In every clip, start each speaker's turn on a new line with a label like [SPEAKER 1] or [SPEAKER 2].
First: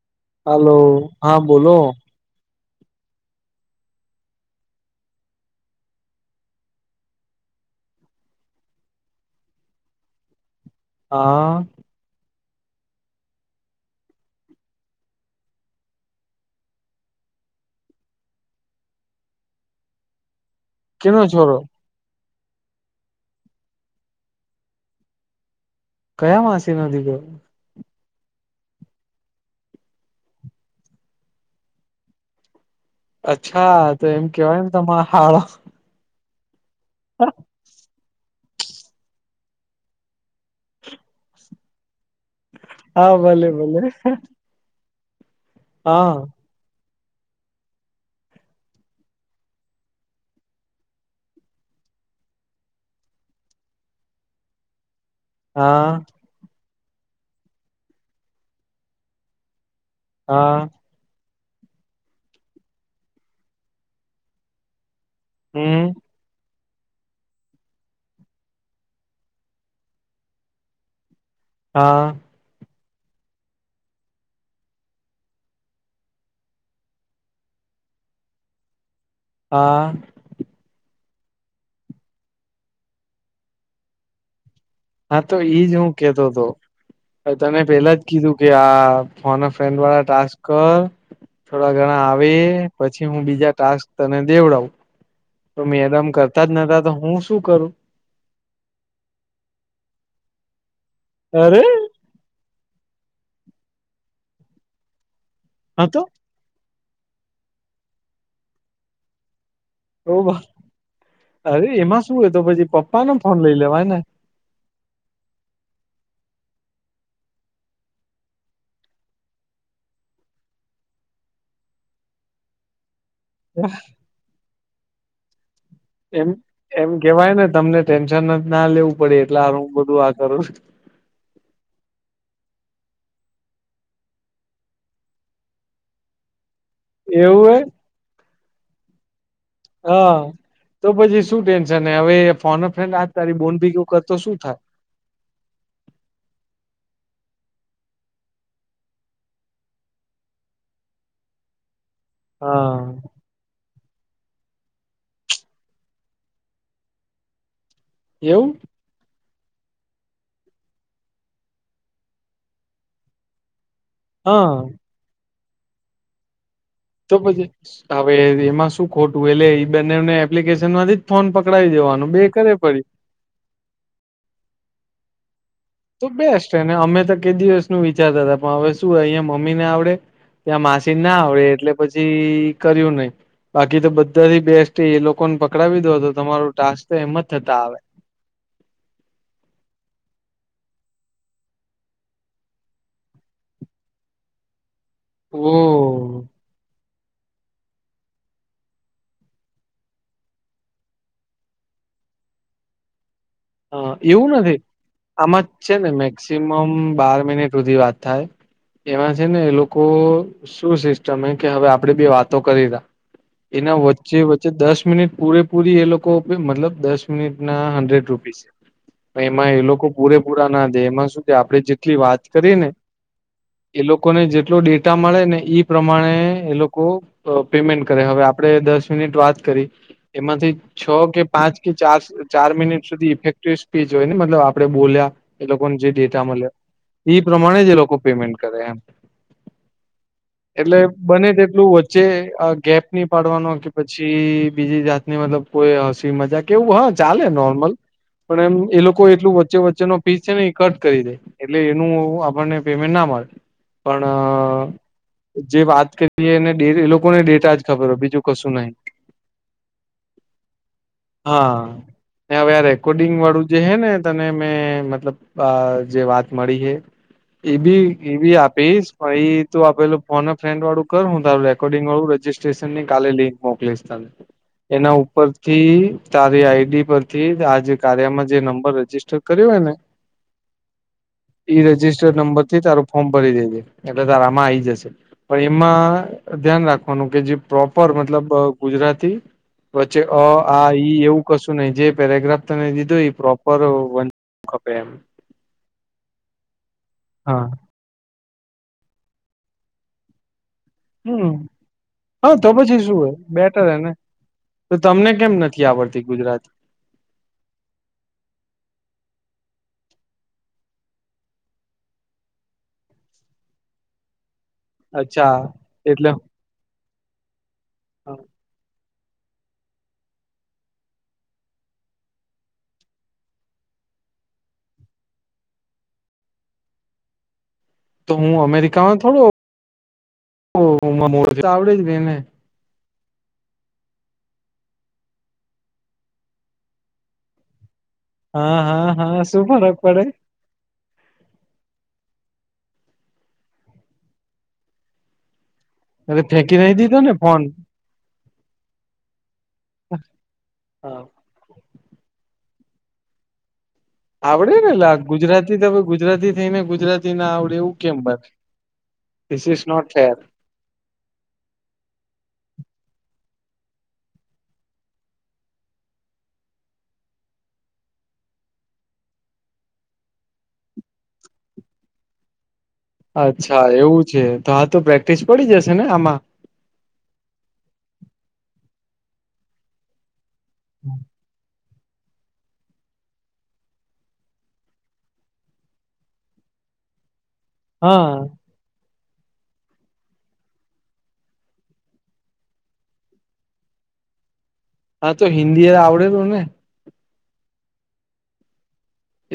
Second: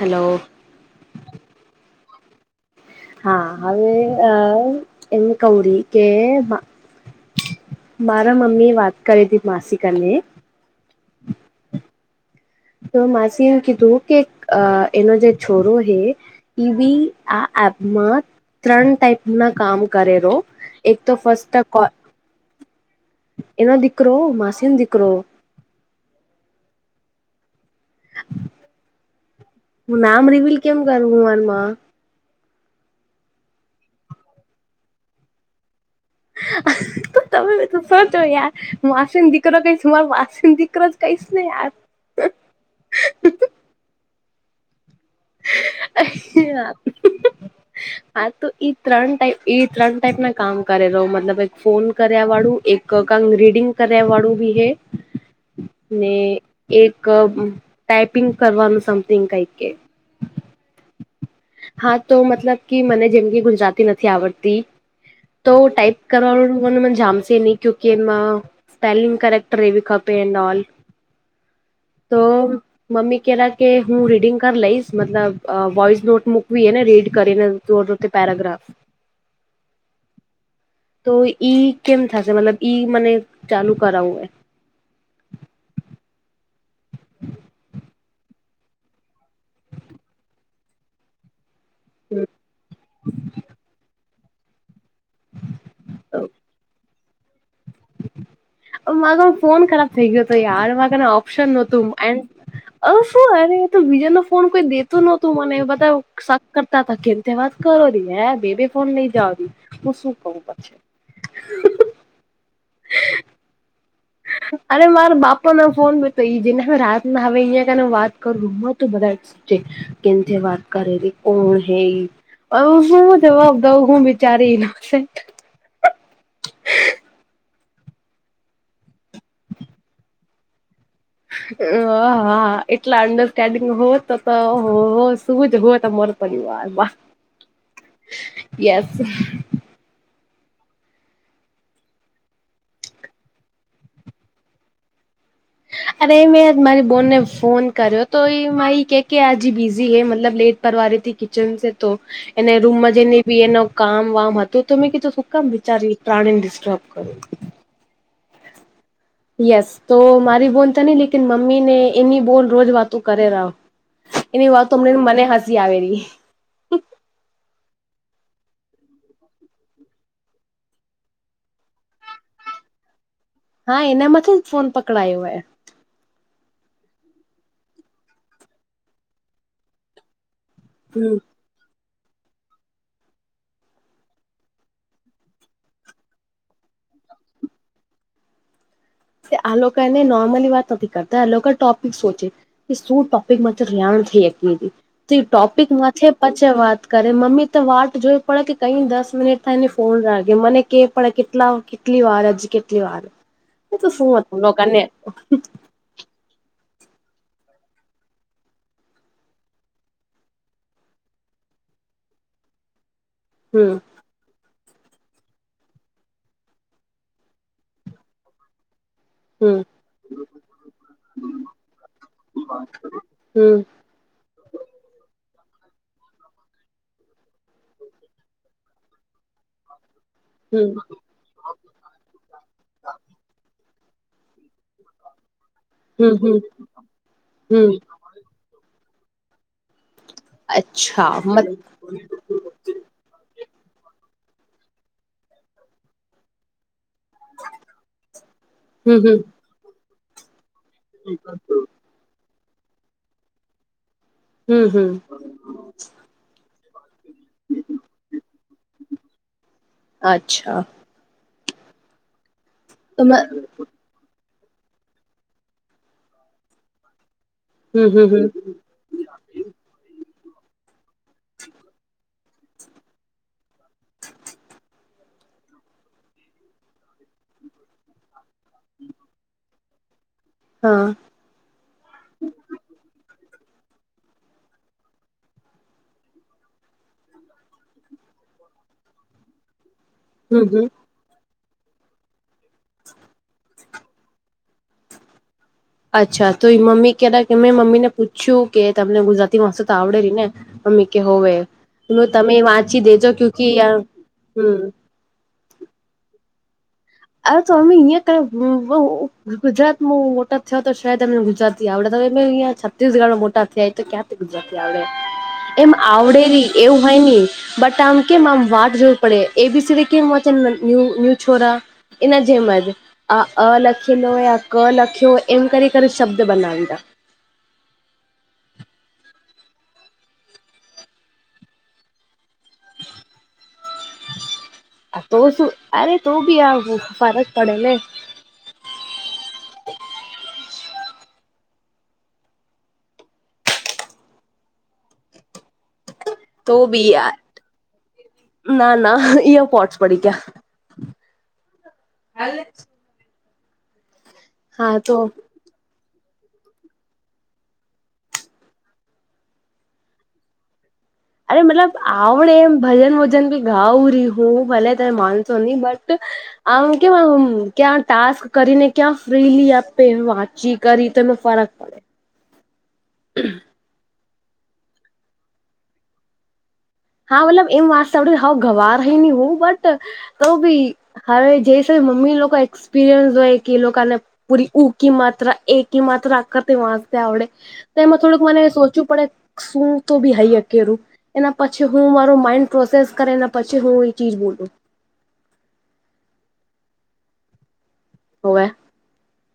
[SPEAKER 1] હાલો.
[SPEAKER 2] Hello હા બોલો.
[SPEAKER 1] હા હવે અ એમને કવરી કે. મારા મમી વાત કરી દે માસી કરને
[SPEAKER 2] હા.
[SPEAKER 1] તો માસી એવું કીધું કે અ એનો જે છોરો હે ટીવી આ એપમાં ત્રણ ટાઈપના કામ કરેરો એક તો
[SPEAKER 2] કેનો
[SPEAKER 1] ફસ્ટ
[SPEAKER 2] છોરો
[SPEAKER 1] કો. એના દીકરો માસીનો દીકરો.
[SPEAKER 2] કયા માસી નો દીકરો.
[SPEAKER 1] હું નામ રિવિલ કેમ કરું હું મનમાં.
[SPEAKER 2] અચ્છા તો એમ કેવાય ને તમારા હાડા.
[SPEAKER 1] તમે બધું શો છો યાર. માસીન દીકરો કઈ મારો વાસીન દીકરો જ કઈશ ને યાર.
[SPEAKER 2] હા ભલે ભલે. હા
[SPEAKER 1] અયા હમ હમ. હા તો એ ત્રણ ટાઈપ એ ત્રણ ટાઈપ ના કામ કરેલો મતલબ એક ફોન કર્યા વાળું એક. રીડિંગ કર્યા વાળું બી હે.
[SPEAKER 2] હા
[SPEAKER 1] ને એક ટાઈપિંગ કરવાનું સમથિંગ કઈ.
[SPEAKER 2] હા.
[SPEAKER 1] હા તો મતલબ કે મને જેમ કે ગુજરાતી નથી આવડતી. તો
[SPEAKER 2] હમ
[SPEAKER 1] ટાઈપ કરવાનું મને મ જામશે નહી ક્યુકકી એમાં સ્પેલિંગ કરેક્ટ રહેવી ખપે એન્ડ ઓઑલ.
[SPEAKER 2] હા.
[SPEAKER 1] તો મમ્મી કેહેલા કે હું રીડિંગ કરી લઈશ મતલબ વોઇસ નોટ. મુકવી એ ને રીડ કરી ને પેરાગ્રાફ
[SPEAKER 2] હા
[SPEAKER 1] તો ઈ કેમ થશે મતલબ ઈ મને ચાલુ કરાવવું હે
[SPEAKER 2] હા તો ઈજ હું કેતો હતો. તને પેલા જ કીધું કે આ ફોન અ ફ્રેન્ડ વાળા ટાસ્ક અ થોડા ઘણા આવે પછી હું બીજા ટાસ્ક તને દેવડાવુ તો મેદામ કરતા જ નતા તો હું શું કરું.
[SPEAKER 1] મા ફોન ખરાબ થઈ ગયો હતો યાર મા કને ઓપ્શન
[SPEAKER 2] અરે
[SPEAKER 1] નહોતું. એ અ શું અરે તો વિજા નો ફોન કોઈ દેતું નહોતું મને
[SPEAKER 2] હા
[SPEAKER 1] બધા
[SPEAKER 2] તો
[SPEAKER 1] કરતા ત કેન્થી વાત કરોરી હે બેબે ફોન લઈ જાવરી.
[SPEAKER 2] ઓ અરે એમાં શું તો પછી પપ્પાને ફોન લઈ લેવાય ને
[SPEAKER 1] અરે મારા બાપા ના ફોન બ તો એ જેને રાત ના હવે અહિયા કને વાત કરું તો બધા કેન થી વાત કરે રિ કોણ હે જવાબ દઉ હું બચારી રયો છે.
[SPEAKER 2] એમ એમ કેવાય ને તમને ટેન્શન ના લેવું પડે એટલે હું બધું આ કરું રિ
[SPEAKER 1] હ હા એટલા અંડરસ્ટેન્ડિંગ હોત તો તો હો શું જ હોત અમારું પરિવાર માં
[SPEAKER 2] એવું એ
[SPEAKER 1] યસ.
[SPEAKER 2] હા. તો પછી શું ટેન્શન હવે ફોન અ ફ્રેન્ડ આ તારી બોન ભેગું કરતો શું થાય.
[SPEAKER 1] અરે મેં મારી બોનને ફોન કર્યો તો એ મા એ કે કે આજ બિઝી હૈ મતલબ લેટ પરવારીથી કિચન છે તો એને
[SPEAKER 2] હા
[SPEAKER 1] રૂમમાં જઈને બી એનો કામ વામ હતો તો મેં કીધું શું કામ બિચારી પ્રાણીને ડિસ્ટર્બ કર
[SPEAKER 2] એવું.
[SPEAKER 1] યસ તો મારી બોન તો નહી લેકિન મમ્મી ને એની બોન રોજ વાતું કરે રહા.
[SPEAKER 2] હા
[SPEAKER 1] એની વાત હમનેંને મને હસી આવે રિ.
[SPEAKER 2] તો પછી હવે એમાં શું ખોટું હેલે બંનેને એપ્લિકેશન માંથી જ ફોન પકડાવી દેવાનું બે કરે પડી
[SPEAKER 1] હા એનામાંથી ફોન પકડાયો હે
[SPEAKER 2] તો બેસ્ટને અમે તો કે દિવસનું વિચારતા હતા પણ હવે શું અહીંયા મમ્મી ને આવડે ત્યાં માસીને
[SPEAKER 1] હમ
[SPEAKER 2] ના આવડે એટલે પછી કર્યું નહી. બાકી તો બધાથી બેસ્ટ એ લોકોને પકડાવી દો તો તમારો ટાસ્ક તો એમ જ થતા આવે.
[SPEAKER 1] કે આ લોકાને નોર્મલી વાત નથી કરતા આ લોકા ટોપિક સોચે. કે શું ટોપિકમાંથી રેયાણ થઈ હકે એવી તે
[SPEAKER 2] ઓ
[SPEAKER 1] ટોપિકમાંથે પછે વાત કરે મમ્મી તો વાટ જોવે પડયા કે કઈ દસ મિનિટ થાયને ફોન રાગે મને કે પણ કેટલા કેટલી વાર હજી કેટલી વાર એ તો
[SPEAKER 2] હા
[SPEAKER 1] શું
[SPEAKER 2] એવું
[SPEAKER 1] હતું
[SPEAKER 2] નથી આમાં
[SPEAKER 1] [unintelligible]
[SPEAKER 2] છે ને મેક્સિમમ બાર મિનિટ હુધી વાત થાય. એમાં છે ને એ લોકો શું સિસ્ટમ હેકે હવે આપણેે બે વાતો કરીરા
[SPEAKER 1] હમ
[SPEAKER 2] એના વચ્ચે વચ્ચે દસ મિનિટ પૂરેપૂરી એ લોકો આપે મતલબ દસ મિનિટના હન્ડ્રેડ રૂપ પીસ પણ એમાં
[SPEAKER 1] હમ
[SPEAKER 2] એ લોકો પૂરેપૂરા ના દે એમાં શું કે આપણે જેટલી વાત કરી ને
[SPEAKER 1] હમ
[SPEAKER 2] એ લોકોને જેટલો ડેટા મળે ને ઈ પ્રમાણે એ લોકો અ પેમેન્ટ કરે હવે આપણે દસ મિનિટ વાત કરી એમાંથી
[SPEAKER 1] હમ
[SPEAKER 2] છ કે પાંચ કે ચાર ચાર મિનિટ સુધી ઈફેકટીવ સ્પીચ હોય ને મતલબ આપડે બોલ્યા એ લોકોને જે
[SPEAKER 1] હમ
[SPEAKER 2] ડેટા
[SPEAKER 1] હમ
[SPEAKER 2] મળ્યો ઈ પ્રમાણે
[SPEAKER 1] હમ
[SPEAKER 2] જ એ લોકો પેમેન્ટ કરે એમ. એટલે
[SPEAKER 1] અચ્છા
[SPEAKER 2] બને
[SPEAKER 1] મત
[SPEAKER 2] તેટલું વચ્ચે અ ગેપ ની પાડવાનો કે, પછી બીજી જાતની મતલબ કોઈ હસી મજાક એવું હહ ચાલે નોર્મલ પણ એમ એ
[SPEAKER 1] હમ
[SPEAKER 2] લોકો
[SPEAKER 1] હમ
[SPEAKER 2] એટલું વચ્ચે વચ્ચેનો પીસ છે ને એ કટ કરી દે એટલે એનું આપ આપણને પેમેન્ટ ના મળે પણ
[SPEAKER 1] હમ હમ
[SPEAKER 2] જે વાત કરીએ એનેે એ લોકોને ડેટા જ ખપેરો બીજું કશું નહી.
[SPEAKER 1] અચ્છા.
[SPEAKER 2] હા ને હવે આ
[SPEAKER 1] તો
[SPEAKER 2] રેકોર્ડિંગ વાળું જે હેને તને મે મતલબ આ જે વાત મળી હે એબી
[SPEAKER 1] હમ હમ હમ
[SPEAKER 2] એબી આપીશ. પણ ઈ તું આ પેલું ફોન અ ફ્રેડ વાળું કર હું તારું રેકોર્ડિંગ વાળું રજીસ ટ્રેશનની કાલે લિંક મોકલીશ તને. એના ઉપરથી તારી આઈડી પરથી આજે કાર્યમાં જે નંબર રજિસ્ટર કર્યો હોય ને
[SPEAKER 1] હહ
[SPEAKER 2] ઈ રજિસ્ટર્ડ નંબરથી તારું ફોર્મ ભરી દેજે. એટલે તારા આમાં આઈ જશે. પણ એમાં ધ્યાન રાખવાનું કે જે પ્રોપર મતલબ અ ગુજરાતી વચ્ચે અ
[SPEAKER 1] હમ હમ
[SPEAKER 2] આ ઈ એવું કશું નહીં જે પેરેગ્રાફ તને દીધો ઈ પ્રોપર વંચ ખપે એમ.
[SPEAKER 1] અચ્છા તો ઈ મમ્મી કેતા કે
[SPEAKER 2] હા
[SPEAKER 1] મેં મમ્મીને પૂછ્યું કે તમને ગુજરાતી ભાષા તો આવડેરી ને? મમ્મી કે હોવે
[SPEAKER 2] હમ
[SPEAKER 1] મેં કીધું તમે
[SPEAKER 2] હા
[SPEAKER 1] ઈ
[SPEAKER 2] તો પછી
[SPEAKER 1] વાંચી
[SPEAKER 2] શું
[SPEAKER 1] દેજો
[SPEAKER 2] હોય
[SPEAKER 1] ક્યુકી
[SPEAKER 2] બેટર હેને
[SPEAKER 1] હમ
[SPEAKER 2] તો તમને કેમ નથી આવડતી ગુજરાત?
[SPEAKER 1] આવ તો અમ્મે અહિયાં કર ગુજરાતમાં મોટા થયો તો શાયદ અમને ગુજરાતી આવડે તો હવે મે અહીંયા છત્તીસગઢમાં મોટા થાય તો ક્યાંથી ગુજરાતી આવડે.
[SPEAKER 2] અચ્છા
[SPEAKER 1] એમ
[SPEAKER 2] એટલે
[SPEAKER 1] આવડેરી એવું હોય ની બટ આમ કેમ આમ વાટ જોવી પડે એબીસીડી કેમ વાંચે ન્યુ ન્યુ છોરા. એના જેમ જ આ અ લખીલો હોય આ ક લખ્યો હોય એમ કરી કરી શબ્દ બનાવીરા.
[SPEAKER 2] તો હું અમેરિકામાં થોડું મને બોલતા આવડે જ રીને.
[SPEAKER 1] [unintelligible] તો શું અરે તો બી આવું ફરક પડે ને
[SPEAKER 2] હા હા હા શું ફરક પડે એ
[SPEAKER 1] તો
[SPEAKER 2] ફેંકી નઈ
[SPEAKER 1] બી
[SPEAKER 2] દીધો ને
[SPEAKER 1] યાર
[SPEAKER 2] ફોન
[SPEAKER 1] ના ના અહિયાં પોટસ પડી ગયા
[SPEAKER 2] હા
[SPEAKER 1] હાલ એ
[SPEAKER 2] આવડેને
[SPEAKER 1] તો
[SPEAKER 2] લાગ ગુજરાત તી તમે ગુજરાતી થઈને ગુજરાતી ના આવડે એવું કેમ? This is not fair.
[SPEAKER 1] અરે મતલબ આવડે એમ ભજન વજન બી ગાવરી હું ભલે તમે માનશો નહી બટ. આમ કેમ આમ ક્યાં ટાસ્ક કરીને ક્યાં ફ્રીલી આપે વાત ફ્રી કરી તેમાં ફરક પડે.
[SPEAKER 2] અચ્છા એવું છે તો આ તો પ્રેક્ટિસ પડી જશે ને આમાં
[SPEAKER 1] હા મતલબ એમ વાત સા હ ગવાર રહી ની હું બટ તો ભી હવે જે મમ્મી લોકો એક્સપિરિયન્સ હોય કે એ લોકોને પૂરી ઉકી માત્રા એકીમાત્રા આખતે વાંચતા આવડે તેમાં
[SPEAKER 2] હા
[SPEAKER 1] થોડુંક મને સોચવું પડે શું તો બી હાઈ અકેરું એના પછી હું મારો માઇન્ડ પ્રોસેસ કરેને પછી હું એ ચીજ બોલું
[SPEAKER 2] હા તો હિન્દી એ આવડે તો ને
[SPEAKER 1] હો વે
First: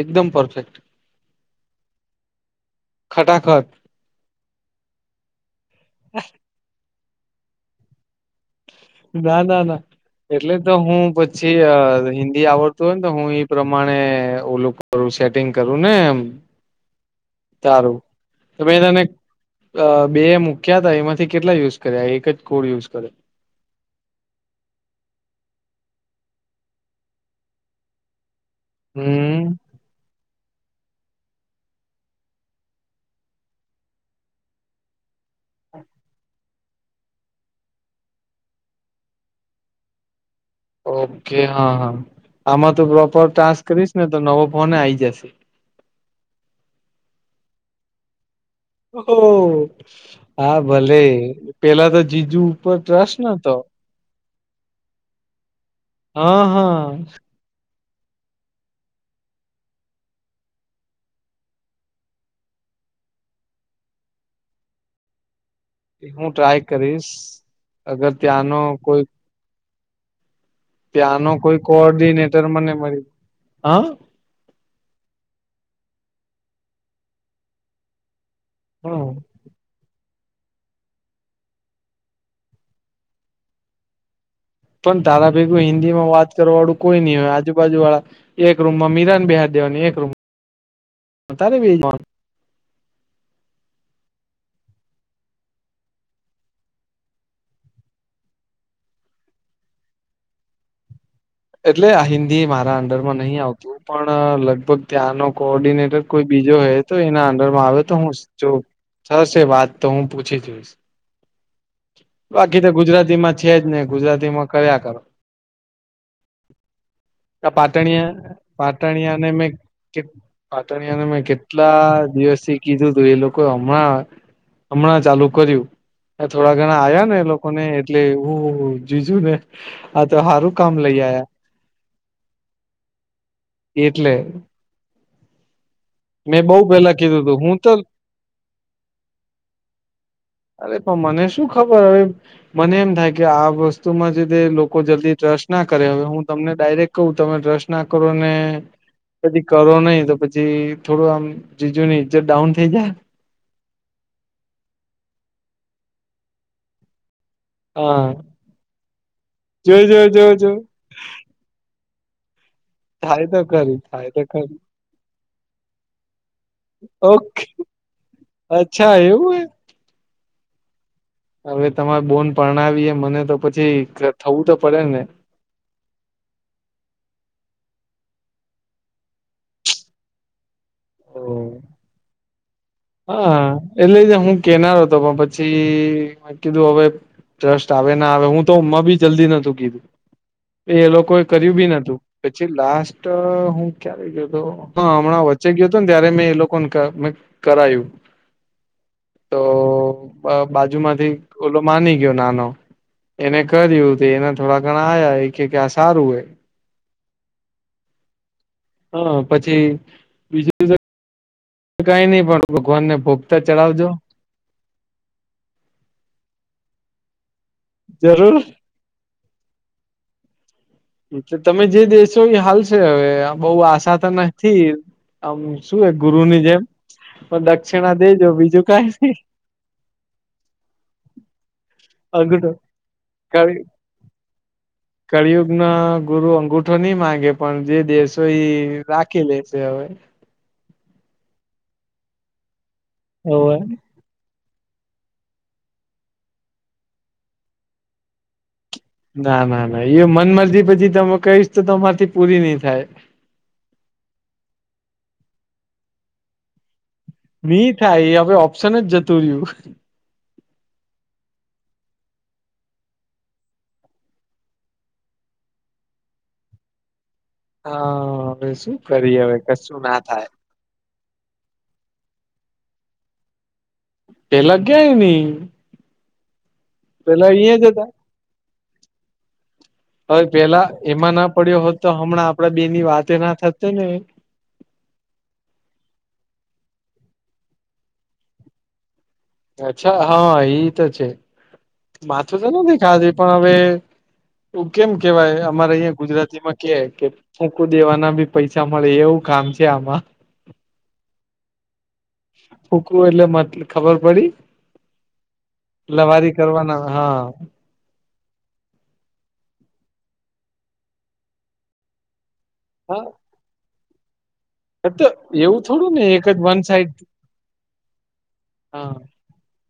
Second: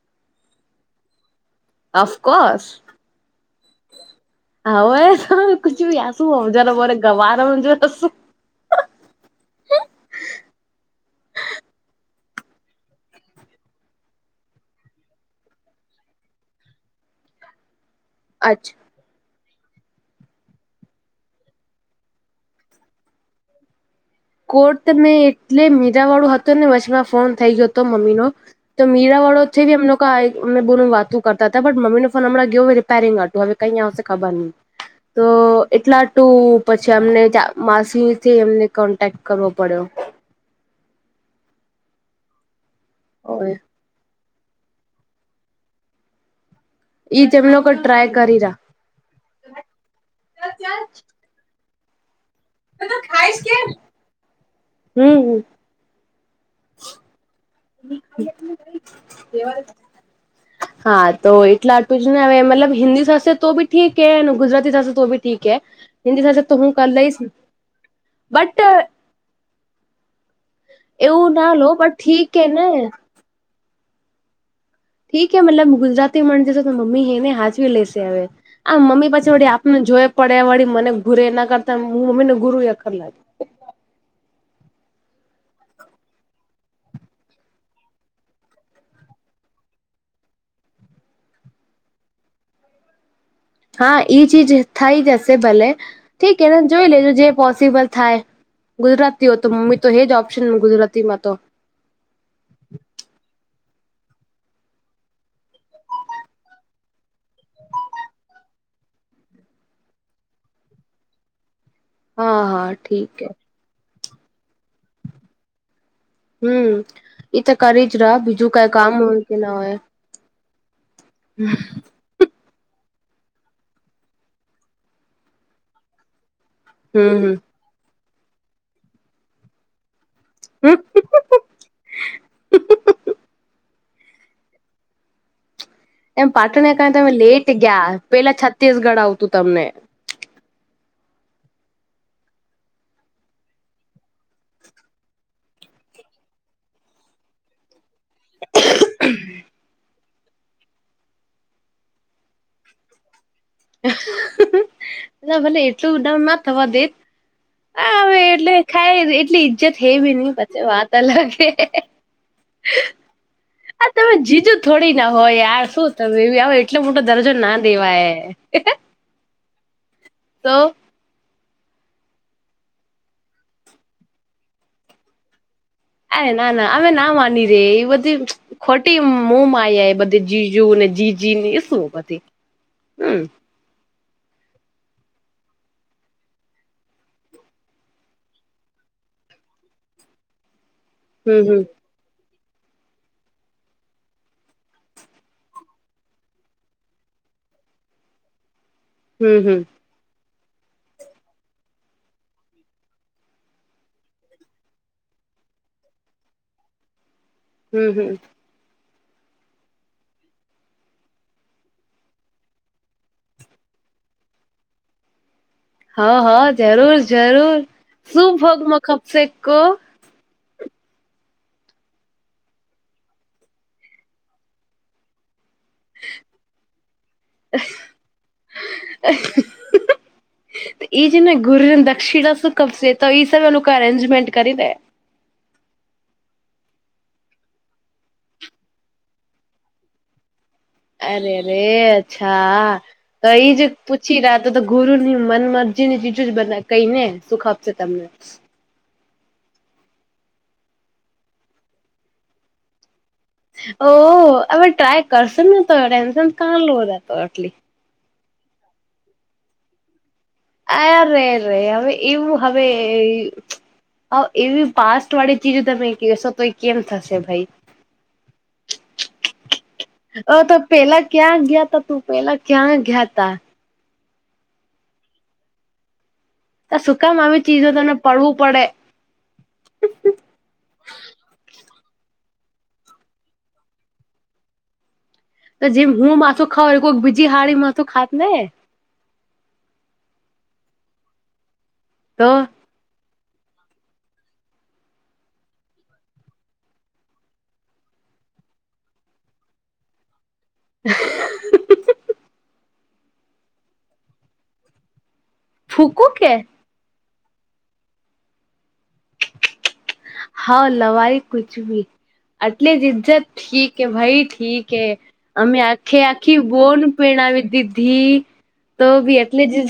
[SPEAKER 2] એકદમ પરફેક્ટ
[SPEAKER 1] અફકોર્સ
[SPEAKER 2] ખટાખટ
[SPEAKER 1] હવે કુંજુ યાસુ [unintelligible] ગવાર [unintelligible]
[SPEAKER 2] ના ના ના એટલે તો હું પછી હિન્દી આવડતું હોય ને તો હું ઈ પ્રમાણે ઓલું ક કરું સેટિંગ કરુ ને એમ તારું
[SPEAKER 1] અચ્છા
[SPEAKER 2] તોમે તને અ બે મુૂક્યા ત એમાંથી કેટલા યુઝ કરે એક જ કોડ યુઝ કરયો
[SPEAKER 1] કોડ તો એટલે મે મીરા વાળું હતું ને વચમાં ફોન થઈ જતો મમ્મીનો તો મીરા વાળો
[SPEAKER 2] હમ
[SPEAKER 1] તી અમે ને લોક આઈ અમ બોલ વાતું કરતા હતા બટ મમ્મીને ફોન હમં ગયો હ રિપેરંગ હતું હવે કઈય આવે ખબર નહીં તો એટલા ટું પછી અમને માસીથી એમને કો તક્ટ કરવો પડ્યો
[SPEAKER 2] ઓકે હા હા આમાં તો પ્રોપર ટાસક કરીશ ને તો નવો ફોન એ આવી જશે
[SPEAKER 1] ઈ જ અમ લોકો ટ્રાય કરી રા્યા
[SPEAKER 2] ઓ હા અ ભલે પેલા તો જીજુ ઉપર ટ્રસ્ટ નોતો
[SPEAKER 1] હમ હ
[SPEAKER 2] હ હ
[SPEAKER 1] [inaudible] હા તો એટલા આટું જ ને હવે મતલબ હિન્દી સાથેશે તો બી ઠીક હે અને ગુજરાતી થશે તો બી ઠીક હે
[SPEAKER 2] એ
[SPEAKER 1] હિન્દી
[SPEAKER 2] હું
[SPEAKER 1] થશે તો
[SPEAKER 2] ટ્રાય
[SPEAKER 1] કરી
[SPEAKER 2] કરીશ
[SPEAKER 1] લઈશ
[SPEAKER 2] અગર
[SPEAKER 1] બટ
[SPEAKER 2] ત્યાંનો કોઈ ત્યાંનો
[SPEAKER 1] એવું ના
[SPEAKER 2] કોઈ
[SPEAKER 1] લો બટ ઠીક
[SPEAKER 2] કોર્ડિનેટર
[SPEAKER 1] હે ને
[SPEAKER 2] મને મળી હ
[SPEAKER 1] ઠીકે મતલબ ગુજરાતી માણ જશે તો મમ્મી હે ને હાંચવી લેશે હવે આમ મમ્મી
[SPEAKER 2] હમ
[SPEAKER 1] પાછી વળી આપને જોઈ પડે વળી મને ઘુરે એના કરતાં હું મમ્મીને ગુરુયખર લાગે
[SPEAKER 2] પણ તારા ભેગું હિન્દી માં વાત કરવાળું કોઈ નઈ હોય આજુબાજુ વાળા એક રૂમમાં મિરાને બેહડી દેવાની એક રૂમમાં તારે બેહી જવાનુ
[SPEAKER 1] હા એઈ ચીજ થઈ જશે ભલે ઠીક હે ને જોઈ લેજો જે પોસિબલ થાય ગુજરાતી હો તો મમ્મી તો હ જ ઓપ્શન ગુજરાતીમાં તો
[SPEAKER 2] એટલે આ હિન્દી મારા અંડરમાં નહી આવતું હુ પણ લગભગ ત્યાંનો કોર્ડિનેટર કોઈ બીજો હ તો એના અંડરમાં આવે તો હું જો સરશે વાત તો હું પૂછી જોઈશ
[SPEAKER 1] [inaudible]
[SPEAKER 2] બાકી
[SPEAKER 1] હા
[SPEAKER 2] તો ગુજરાતી
[SPEAKER 1] ઠીક હે
[SPEAKER 2] માં છે જ ને ગુજરાતી માં કયરા કરો
[SPEAKER 1] હમ એઈ
[SPEAKER 2] આ
[SPEAKER 1] તો કરી જ ર બીજું કઈ કામ હોય કે ના હોય
[SPEAKER 2] પાતણીિયા અને મે કેટલા દિવસથી કીધું તું એ લોકો હમણાં હમણાં ચાલુ કર્યું થોડા ઘણા આવ્યા
[SPEAKER 1] હમ
[SPEAKER 2] ને એ
[SPEAKER 1] હમ
[SPEAKER 2] લોકો ને એટલે હું જીજુ ને આ તો હા કામ
[SPEAKER 1] હમ
[SPEAKER 2] લઈ આયા એટલે
[SPEAKER 1] એમ
[SPEAKER 2] મેં બઉ
[SPEAKER 1] પાટણ કાર
[SPEAKER 2] પેલા
[SPEAKER 1] તમે
[SPEAKER 2] કીધું તું
[SPEAKER 1] લેટ
[SPEAKER 2] હું તો
[SPEAKER 1] ગયા પેલા છત્તીસગઢ આવતું તમને
[SPEAKER 2] અરે પણ મને શું ખબર હવે મને એમ થાય કે આ વસ્તુ માં જે તે લોકો જલ્દી ટ્રસ્ટ ના કરે હવે હું તમને ડાયરેક્ટ કહું તમે ટ્રસ્ટ ના કરો ને પછી કરો નહી તો પછી થોડું આમ જીજુ ની ઈજ્જત ડાઉન થઈ જાય
[SPEAKER 1] ભલે એટલું ઉડાઉણ ના થવા દે હા હવે એટલે ખાઈ એટલી ઈજ્જત
[SPEAKER 2] જો
[SPEAKER 1] હે
[SPEAKER 2] જો
[SPEAKER 1] બી
[SPEAKER 2] જો
[SPEAKER 1] નઈ
[SPEAKER 2] જો
[SPEAKER 1] પછી વાત ત લ કે
[SPEAKER 2] થાય તો કર
[SPEAKER 1] હા તમે જીજો થોડી ના હોય યાર શું તમે એવી આવે એટલો મોટો દરજો
[SPEAKER 2] ઓકે
[SPEAKER 1] ના દેવાય
[SPEAKER 2] અચ્છા એવું હો
[SPEAKER 1] તો
[SPEAKER 2] હવે તમારે બોન પરણાવીએ મને તો પછી થવું તો પડે ને
[SPEAKER 1] અરે ના ના અમે ના માની રે એ બધી ખોટી મો માયા જીજુ ને જીજી એ સુ બધી હમ
[SPEAKER 2] હા એટલે જ હું કેનારો હતો પણ પછી મે કીધું હવે ટ્રસ્ટ આવે ના આવે હું તો હમમાં બી જલ્દી નતું કીધું એ લોકોએ
[SPEAKER 1] હમ
[SPEAKER 2] કર્યું
[SPEAKER 1] હમ
[SPEAKER 2] બી નતું પછી લાસ્ટ હું ક્યારે ગયોતો હા હમણાં વચ્ચે ગયો હતો ને ત્યારે મેં એ લોકોને કરાયું તો
[SPEAKER 1] હમ હમ
[SPEAKER 2] બાજુ માંથી ઓલો માની ગયો નાનો એને કર્યું તે એના થોડા ઘણા આ્યા એ કે કે આ સારું હોય
[SPEAKER 1] હમ્મ હમ્મ
[SPEAKER 2] હા પછી બીજું કઈ નહી પણ ભગવાનને ભોગતા ચડાવજો
[SPEAKER 1] હા હા જરૂર જરૂર શું
[SPEAKER 2] જરૂર
[SPEAKER 1] ભગમાં ખપશેકો
[SPEAKER 2] એલે તમે જે દેશો એ હાલશે હવે બહ આશા તો નથી આમ શું એ ગુરુ ની જેમ પણ દક્ષિણા દેજો બીજું કઈ ની
[SPEAKER 1] એ જે ને ગુર દક્ષિણા
[SPEAKER 2] અઘરું
[SPEAKER 1] ક તો એ સ એ લોકો અરેન્જમેન્ટ કરીને
[SPEAKER 2] કર્યું ગુરુ અંગુઠો નહી માંગે પણ જે દેશો એ રાખી લે છે હવે
[SPEAKER 1] અરે અરે અચ્છા કઈ
[SPEAKER 2] હોવે.
[SPEAKER 1] જ ચી રાતો તો ગુરુ ની મન મરજીની ચીજો જ બધા કઈ ને સુખ આપશે તમને
[SPEAKER 2] ના ના ના એ મન મરજી પછી ત કહીશ તો તમારથી પૂરી નઈ થાય
[SPEAKER 1] ઓ હવે ટ્રાય કરશ ને તો ટેન્શન કં લારે
[SPEAKER 2] હી થાય એ હવે ઓપ્શન જ જતું રહ્યું
[SPEAKER 1] આ રે રે હવે એવું હવે હ એવી પાસ્ટ વાળી ચીજો તમે કશો તો એ કેમ થશે ભાઈ
[SPEAKER 2] હા હવે શું કરી હવે કશું ના થાય
[SPEAKER 1] અ તો પેલા ક્યાં ગયા ત તું પેલા ક્યાં ગયા તા
[SPEAKER 2] તે લ ગ્યાય ન
[SPEAKER 1] તો સુકાામ આવી
[SPEAKER 2] જ
[SPEAKER 1] ચીજો
[SPEAKER 2] હતા.
[SPEAKER 1] તમને પડવું પડે
[SPEAKER 2] હવે પેલા એમાં ના પડ્યો હોત તો હમણાં આપડા બે ની વાતે ના થતે ને
[SPEAKER 1] તો જેમ હું માથુ ખાઉ કોઈક બીજી હાડી માથુ ખાત ને
[SPEAKER 2] અચ્છા હા એ તો છે, માથું તો નથી ખાધું પણ હવે ઓ કેમ કેવાય અમારે અયા ગુજરાતીમાં કે કે મૂકું દેવાના બી પૈસા મળે એવું કામ છે આમાં
[SPEAKER 1] હા
[SPEAKER 2] ફૂકવું એટલે મ ખબર પડી
[SPEAKER 1] ફૂકું કે
[SPEAKER 2] લવારી કરવાના હા
[SPEAKER 1] હા લવાઈ કુછ બી એટલે જ ઇજ્જત
[SPEAKER 2] હા
[SPEAKER 1] ઠીક કે ભાઈ ઠીક કે
[SPEAKER 2] તો
[SPEAKER 1] અમે
[SPEAKER 2] એવું થોડું
[SPEAKER 1] આખે
[SPEAKER 2] ને એક જ
[SPEAKER 1] આખી
[SPEAKER 2] વન
[SPEAKER 1] બોન
[SPEAKER 2] સાઈડ
[SPEAKER 1] પણાવી દીધી તો
[SPEAKER 2] હા
[SPEAKER 1] બી લેજ જ